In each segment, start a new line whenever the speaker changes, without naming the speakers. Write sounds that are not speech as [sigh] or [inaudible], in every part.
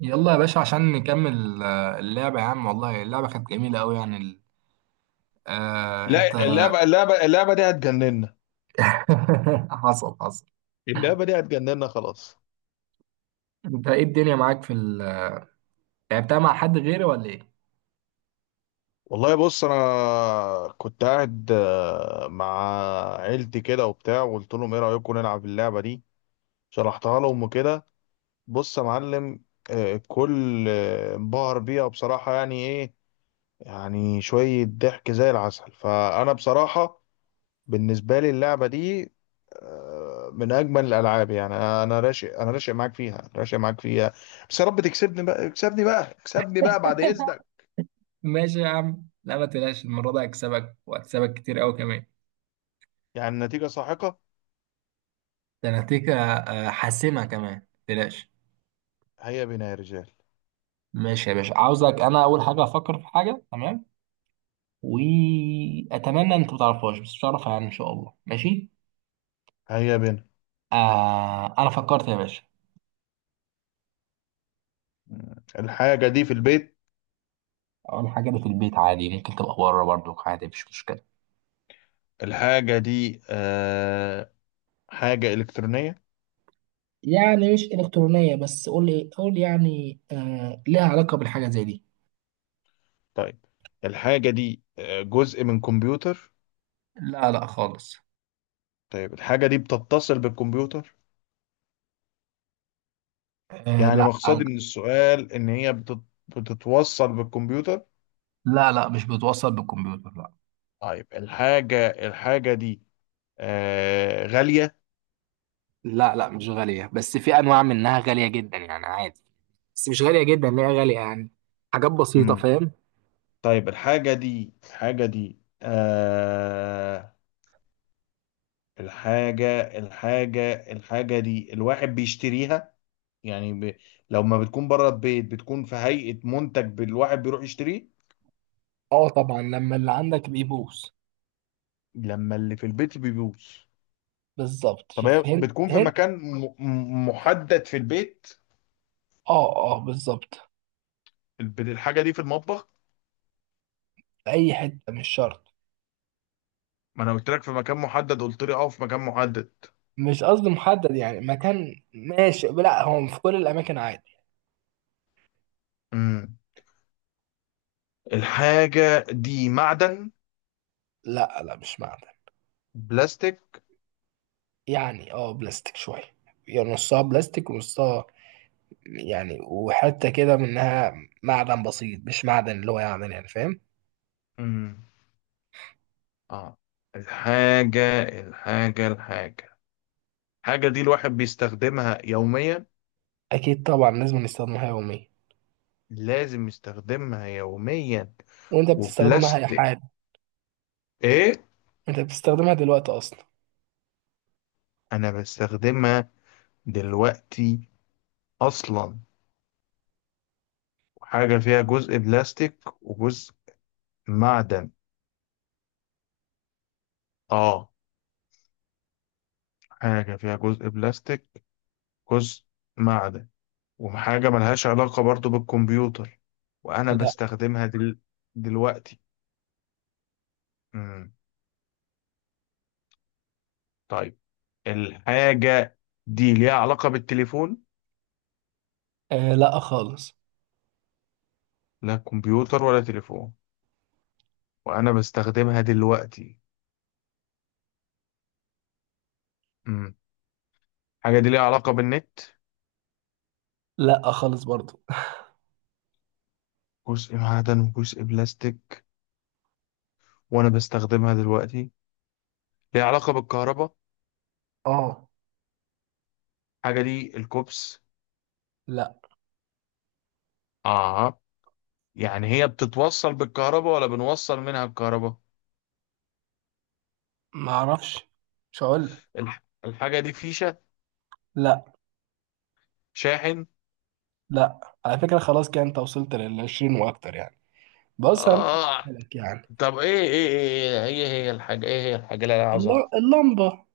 يلا يا باشا عشان نكمل اللعبة يا عم، والله اللعبة كانت جميلة أوي آه أنت.
لا. اللعبة دي هتجننا.
[laughs] حصل حصل.
اللعبة دي هتجننا خلاص.
أنت إيه الدنيا معاك لعبتها مع حد غيري ولا إيه؟
والله بص، انا كنت قاعد مع عيلتي كده وبتاع، وقلت لهم ايه رأيكم نلعب اللعبة دي؟ شرحتها لهم وكده. بص يا معلم، كل انبهر بيها بصراحة، يعني ايه، يعني شوية ضحك زي العسل. فانا بصراحة بالنسبة لي اللعبة دي من أجمل الألعاب. يعني أنا راشق، أنا راشق معاك فيها، راشق معاك فيها. بس يا رب تكسبني بقى، اكسبني بقى، اكسبني بقى بعد إذنك.
ماشي يا عم، لا، ما تقلقش، المرة دي هكسبك وهكسبك كتير أوي كمان.
يعني النتيجة ساحقة.
ده أنا هديك حاسمة كمان، ما تقلقش.
هيا بنا يا رجال.
ماشي يا باشا، عاوزك أنا أول حاجة أفكر في حاجة، تمام؟ وأتمنى أنت ما تعرفهاش، بس مش هعرفها يعني إن شاء الله، ماشي؟
هيا بنا.
أنا فكرت يا باشا.
الحاجة دي في البيت.
اول حاجه اللي في البيت عادي، ممكن تبقى بره برضو عادي، مفيش مشكله.
الحاجة دي حاجة إلكترونية.
يعني مش إلكترونية، بس قول لي، قول يعني آه ليها علاقة بالحاجة زي دي.
طيب، الحاجة دي جزء من كمبيوتر؟
لا لا خالص.
طيب، الحاجة دي بتتصل بالكمبيوتر؟
آه
يعني
لا.
مقصدي من السؤال إن هي بتتوصل بالكمبيوتر.
لا لا مش بتوصل بالكمبيوتر، لا.
طيب، الحاجة دي غالية؟
لا لا مش غالية، بس في أنواع منها غالية جدا يعني عادي. بس مش غالية جدا، ليه غالية يعني، حاجات بسيطة،
مم.
فاهم؟
طيب، الحاجة دي الحاجة دي الواحد بيشتريها، يعني ب... لو ما بتكون بره البيت بتكون في هيئة منتج، الواحد بيروح يشتريه
اه طبعا، لما اللي عندك بيبوظ.
لما اللي في البيت بيبوظ.
بالظبط،
طب
شوف،
هي
هنت
بتكون في
هنت.
مكان محدد في البيت؟
اه اه بالظبط.
الحاجة دي في المطبخ؟
في اي حته، مش شرط.
ما انا قلت لك في مكان محدد، قلت لي اه في مكان محدد.
مش قصدي محدد يعني مكان، ماشي؟ لا، هو في كل الاماكن عادي.
مم. الحاجة دي معدن؟
لا لا مش معدن.
بلاستيك؟
يعني بلاستيك شويه، يعني نصها بلاستيك ونصها، يعني وحته كده منها معدن بسيط، مش معدن اللي هو يعني فاهم؟
مم. اه. الحاجة الحاجة دي الواحد بيستخدمها يوميا؟
اكيد طبعا، لازم نستخدمها يوميا.
لازم يستخدمها يوميا.
وانت بتستخدمها يا
وبلاستيك؟
حاج؟
ايه.
انت بتستخدمها دلوقتي اصلا.
انا بستخدمها دلوقتي اصلا. حاجة فيها جزء بلاستيك وجزء معدن. اه. حاجة فيها جزء بلاستيك، جزء معدن، وحاجة ملهاش علاقة برضو بالكمبيوتر، وأنا
لا.
دلوقتي. مم. طيب، الحاجة دي ليها علاقة بالتليفون؟
آه لا خالص.
لا كمبيوتر ولا تليفون، وأنا بستخدمها دلوقتي. مم. الحاجة دي ليها علاقة بالنت؟
لا خالص برضو.
جزء معدن وجزء بلاستيك، وأنا بستخدمها دلوقتي. ليها علاقة بالكهرباء.
اه.
الحاجة دي الكوبس؟
لا،
آه. يعني هي بتتوصل بالكهرباء ولا بنوصل منها الكهرباء؟
ما اعرفش، مش هقول لك.
الحاجة دي فيشة؟
لا.
شاحن؟
لا. على فكره خلاص كده انت وصلت لل 20 واكتر يعني. بص انا ممكن
آه.
أقولها لك يعني.
طب ايه ايه ايه ايه، هي هي الحاجة، ايه هي الحاجة اللي انا عاوز اعرفها؟
اللمبه.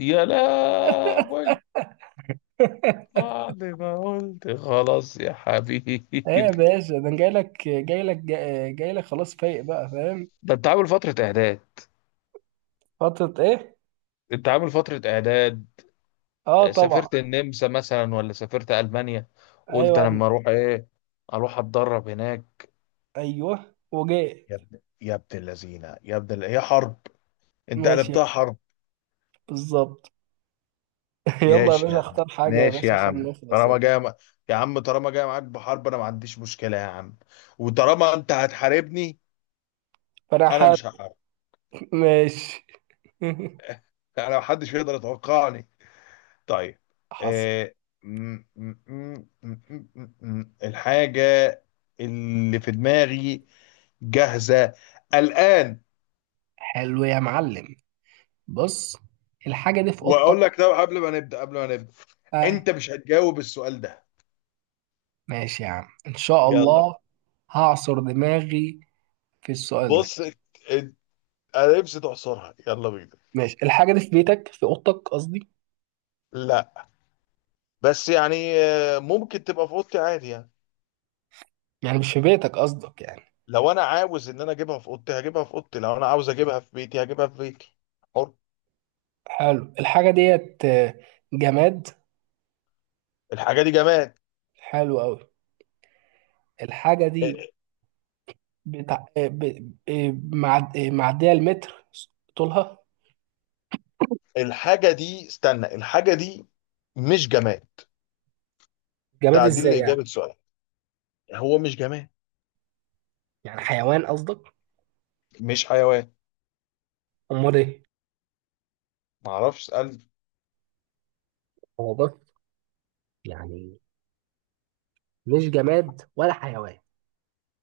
يا لهوي!
[laughs]
بعد ما قلت خلاص يا حبيبي.
ايه يا
[laughs]
باشا، ده انا جاي لك جاي لك، جاي لك خلاص، فايق بقى، فاهم؟
ده انت عامل فترة اعداد.
فتره ايه؟
انت عامل فترة اعداد.
اه طبعا.
سافرت النمسا مثلا، ولا سافرت المانيا؟ قلت أنا
ايوه.
لما اروح ايه، اروح اتدرب هناك.
ايوه وجاي.
يا ابن اللذينه، هي حرب. انت
ماشي،
قلبتها حرب.
بالظبط. [laughs] يلا يا
ماشي يا
باشا،
عم،
اختار حاجه يا
ماشي يا
باشا عشان
عم.
نخلص يا باشا.
يا عم طالما جاي معاك بحرب انا ما عنديش مشكله يا عم. وطالما انت هتحاربني،
فانا
انا
حاط.
مش هحارب.
ماشي. [laughs]
انا ما حدش يقدر يتوقعني. طيب.
حصل.
آه... م... م... م... م... م... الحاجه اللي في دماغي جاهزه الان.
حلو يا معلم، بص، الحاجه دي في
واقول
اوضتك.
لك ده قبل ما نبدا، قبل ما نبدا،
اه.
انت مش هتجاوب السؤال ده.
ماشي يا عم، ان شاء
يلا.
الله. هعصر دماغي في السؤال ده.
بص انت- انا نفسي تعصرها، يلا بينا.
ماشي، الحاجة دي في بيتك، في أوضتك قصدي.
لا، بس يعني ممكن تبقى في اوضتي عادي يعني.
يعني مش في بيتك قصدك يعني.
لو انا عاوز ان انا اجيبها في اوضتي هجيبها في اوضتي، لو انا عاوز اجيبها في بيتي هجيبها في بيتي. حر.
حلو، الحاجة ديت جماد.
الحاجه دي جماد.
حلو أوي. الحاجة دي
آه،
بتاع معدية المتر طولها.
الحاجه دي، استنى، الحاجه دي مش جماد.
جماد
تعديل
ازاي يعني؟
لاجابه سؤال. هو مش جماد.
يعني حيوان قصدك؟
مش حيوان.
أمال ايه؟
معرفش اسال.
هو بص، يعني مش جماد ولا حيوان؟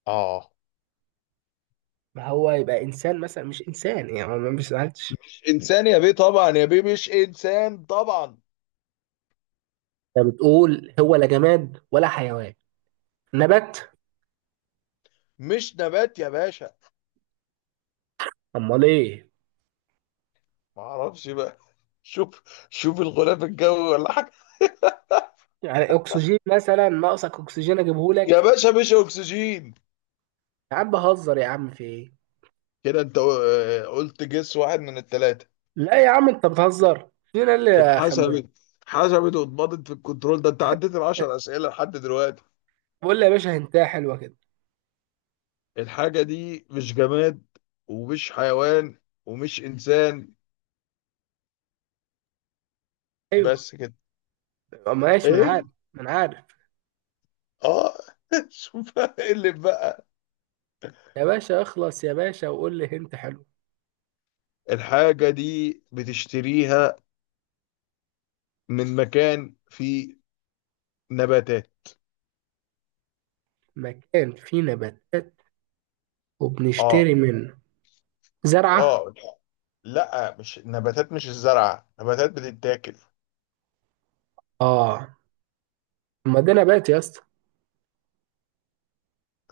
اه.
ما هو يبقى إنسان مثلا، مش إنسان يعني، ما مش سألتش.
مش انسان يا بيه طبعا، يا بيه مش انسان طبعا.
أنت بتقول هو لا جماد ولا حيوان، نبات؟
مش نبات يا باشا.
أمال ايه؟
معرفش بقى. [laughs] شوف، شوف الغلاف الجوي ولا حاجه.
يعني اكسجين مثلا، ناقصك اكسجين اجيبه
يا
لك؟
باشا مش اكسجين.
يا عم بهزر، يا عم، في ايه؟
كده انت قلت جس واحد من الثلاثه.
لا يا عم، انت بتهزر، فين اللي اخمنه؟
اتحسبت. اتحسبت واتبضت في الكنترول، ده انت عديت العشر اسئله لحد دلوقتي.
بقول لي يا باشا هنتايه حلوه كده.
الحاجه دي مش جماد، ومش حيوان، ومش انسان.
ايوه.
بس كده.
ماشي، من عارف.
ايه.
من عارف.
اه. [laughs] شوف ايه اللي بقى.
يا باشا اخلص يا باشا، وقول لي هنت، حلو.
الحاجه دي بتشتريها من مكان فيه نباتات.
مكان فيه نباتات
اه.
وبنشتري منه زرعه؟
اه. لا مش نباتات، مش الزرع، نباتات بتتاكل.
اه. ما ده نبات يا اسطى.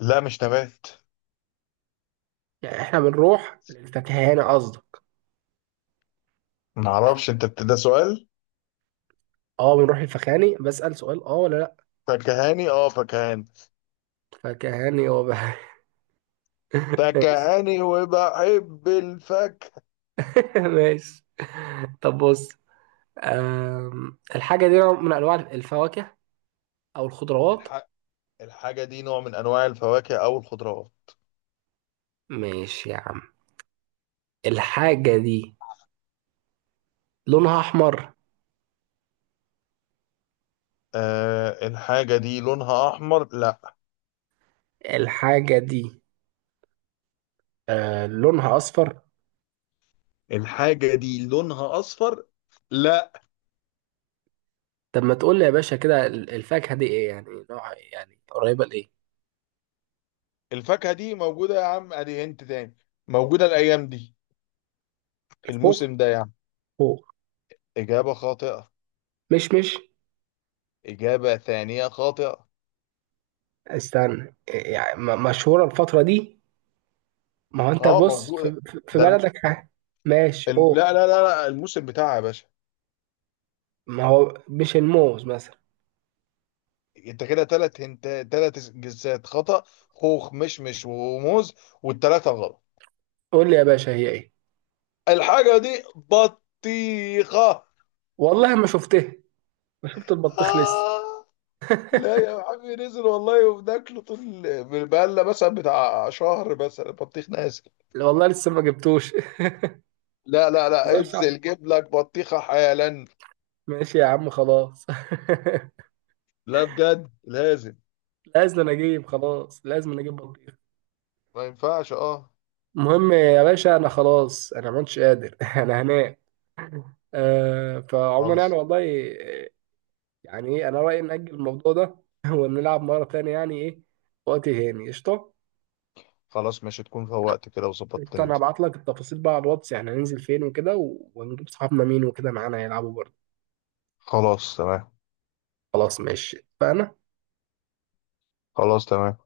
لا مش نبات.
يعني احنا بنروح للفكهاني قصدي؟
معرفش. ده سؤال؟
اه، بنروح للفكهاني بسأل سؤال، اه ولا لا؟
فكهاني، اه فكهاني.
فكهاني هو بقى. [laughs] ماشي.
فكهاني وبحب الفاكهة.
[laughs] ماشي، طب بص، الحاجة دي نوع من أنواع الفواكه أو الخضروات.
الح... الحاجة دي نوع من أنواع الفواكه أو الخضروات.
ماشي يا عم. الحاجة دي لونها أحمر؟
آه الحاجة دي لونها أحمر؟ لا.
الحاجة دي لونها أصفر؟
الحاجة دي لونها أصفر؟ لا.
طب ما تقول لي يا باشا كده، الفاكهة دي إيه، يعني نوع، يعني قريبة لإيه؟
الفاكهة دي موجودة يا عم، أدي أنت تاني، موجودة الأيام دي، في
خوخ.
الموسم ده يعني.
خوخ.
إجابة خاطئة.
مش
إجابة ثانية خاطئة.
استنى، إيه يعني، مشهورة الفترة دي؟ ما هو أنت
اه
بص في,
موجودة.
في في
ده الم...
بلدك ماشي أوه.
لا لا لا لا، الموسم بتاعها يا باشا.
ما هو مش الموز مثلا؟
انت كده تلات هنت، تلات جنسات خطأ: خوخ، مشمش، وموز، والتلاتة غلط.
قول لي يا باشا هي إيه.
الحاجة دي بطيخة.
والله ما شفتها، ما شفت البطيخ لسه.
آه. لا يا عمي، نزل والله وبناكله طول، بقالنا مثلا بتاع شهر مثلا بطيخ نازل.
لا والله لسه ما جبتوش.
لا
[laughs]
لا لا،
هزار شعر.
انزل جيب لك بطيخة حالا.
ماشي يا عم، خلاص.
لا بجد لازم.
[laughs] لازم انا اجيب، خلاص لازم انا اجيب بطيخ.
ما ينفعش. اه.
المهم يا باشا انا خلاص، انا ما كنتش قادر. [laughs] انا هنام. فعموما يعني
خلص.
والله، آه، يعني ايه، انا رايي ناجل الموضوع ده. [laughs] ونلعب مره تانية يعني ايه، وقت هاني، قشطه.
خلاص ماشي، تكون فوقت كده وظبطت
قشطه، انا
انت.
هبعت لك التفاصيل بقى على الواتس، يعني هننزل فين وكده ونجيب صحابنا مين وكده معانا يلعبوا برضه.
خلاص تمام.
خلاص ماشي اتفقنا.
خلاص تمام.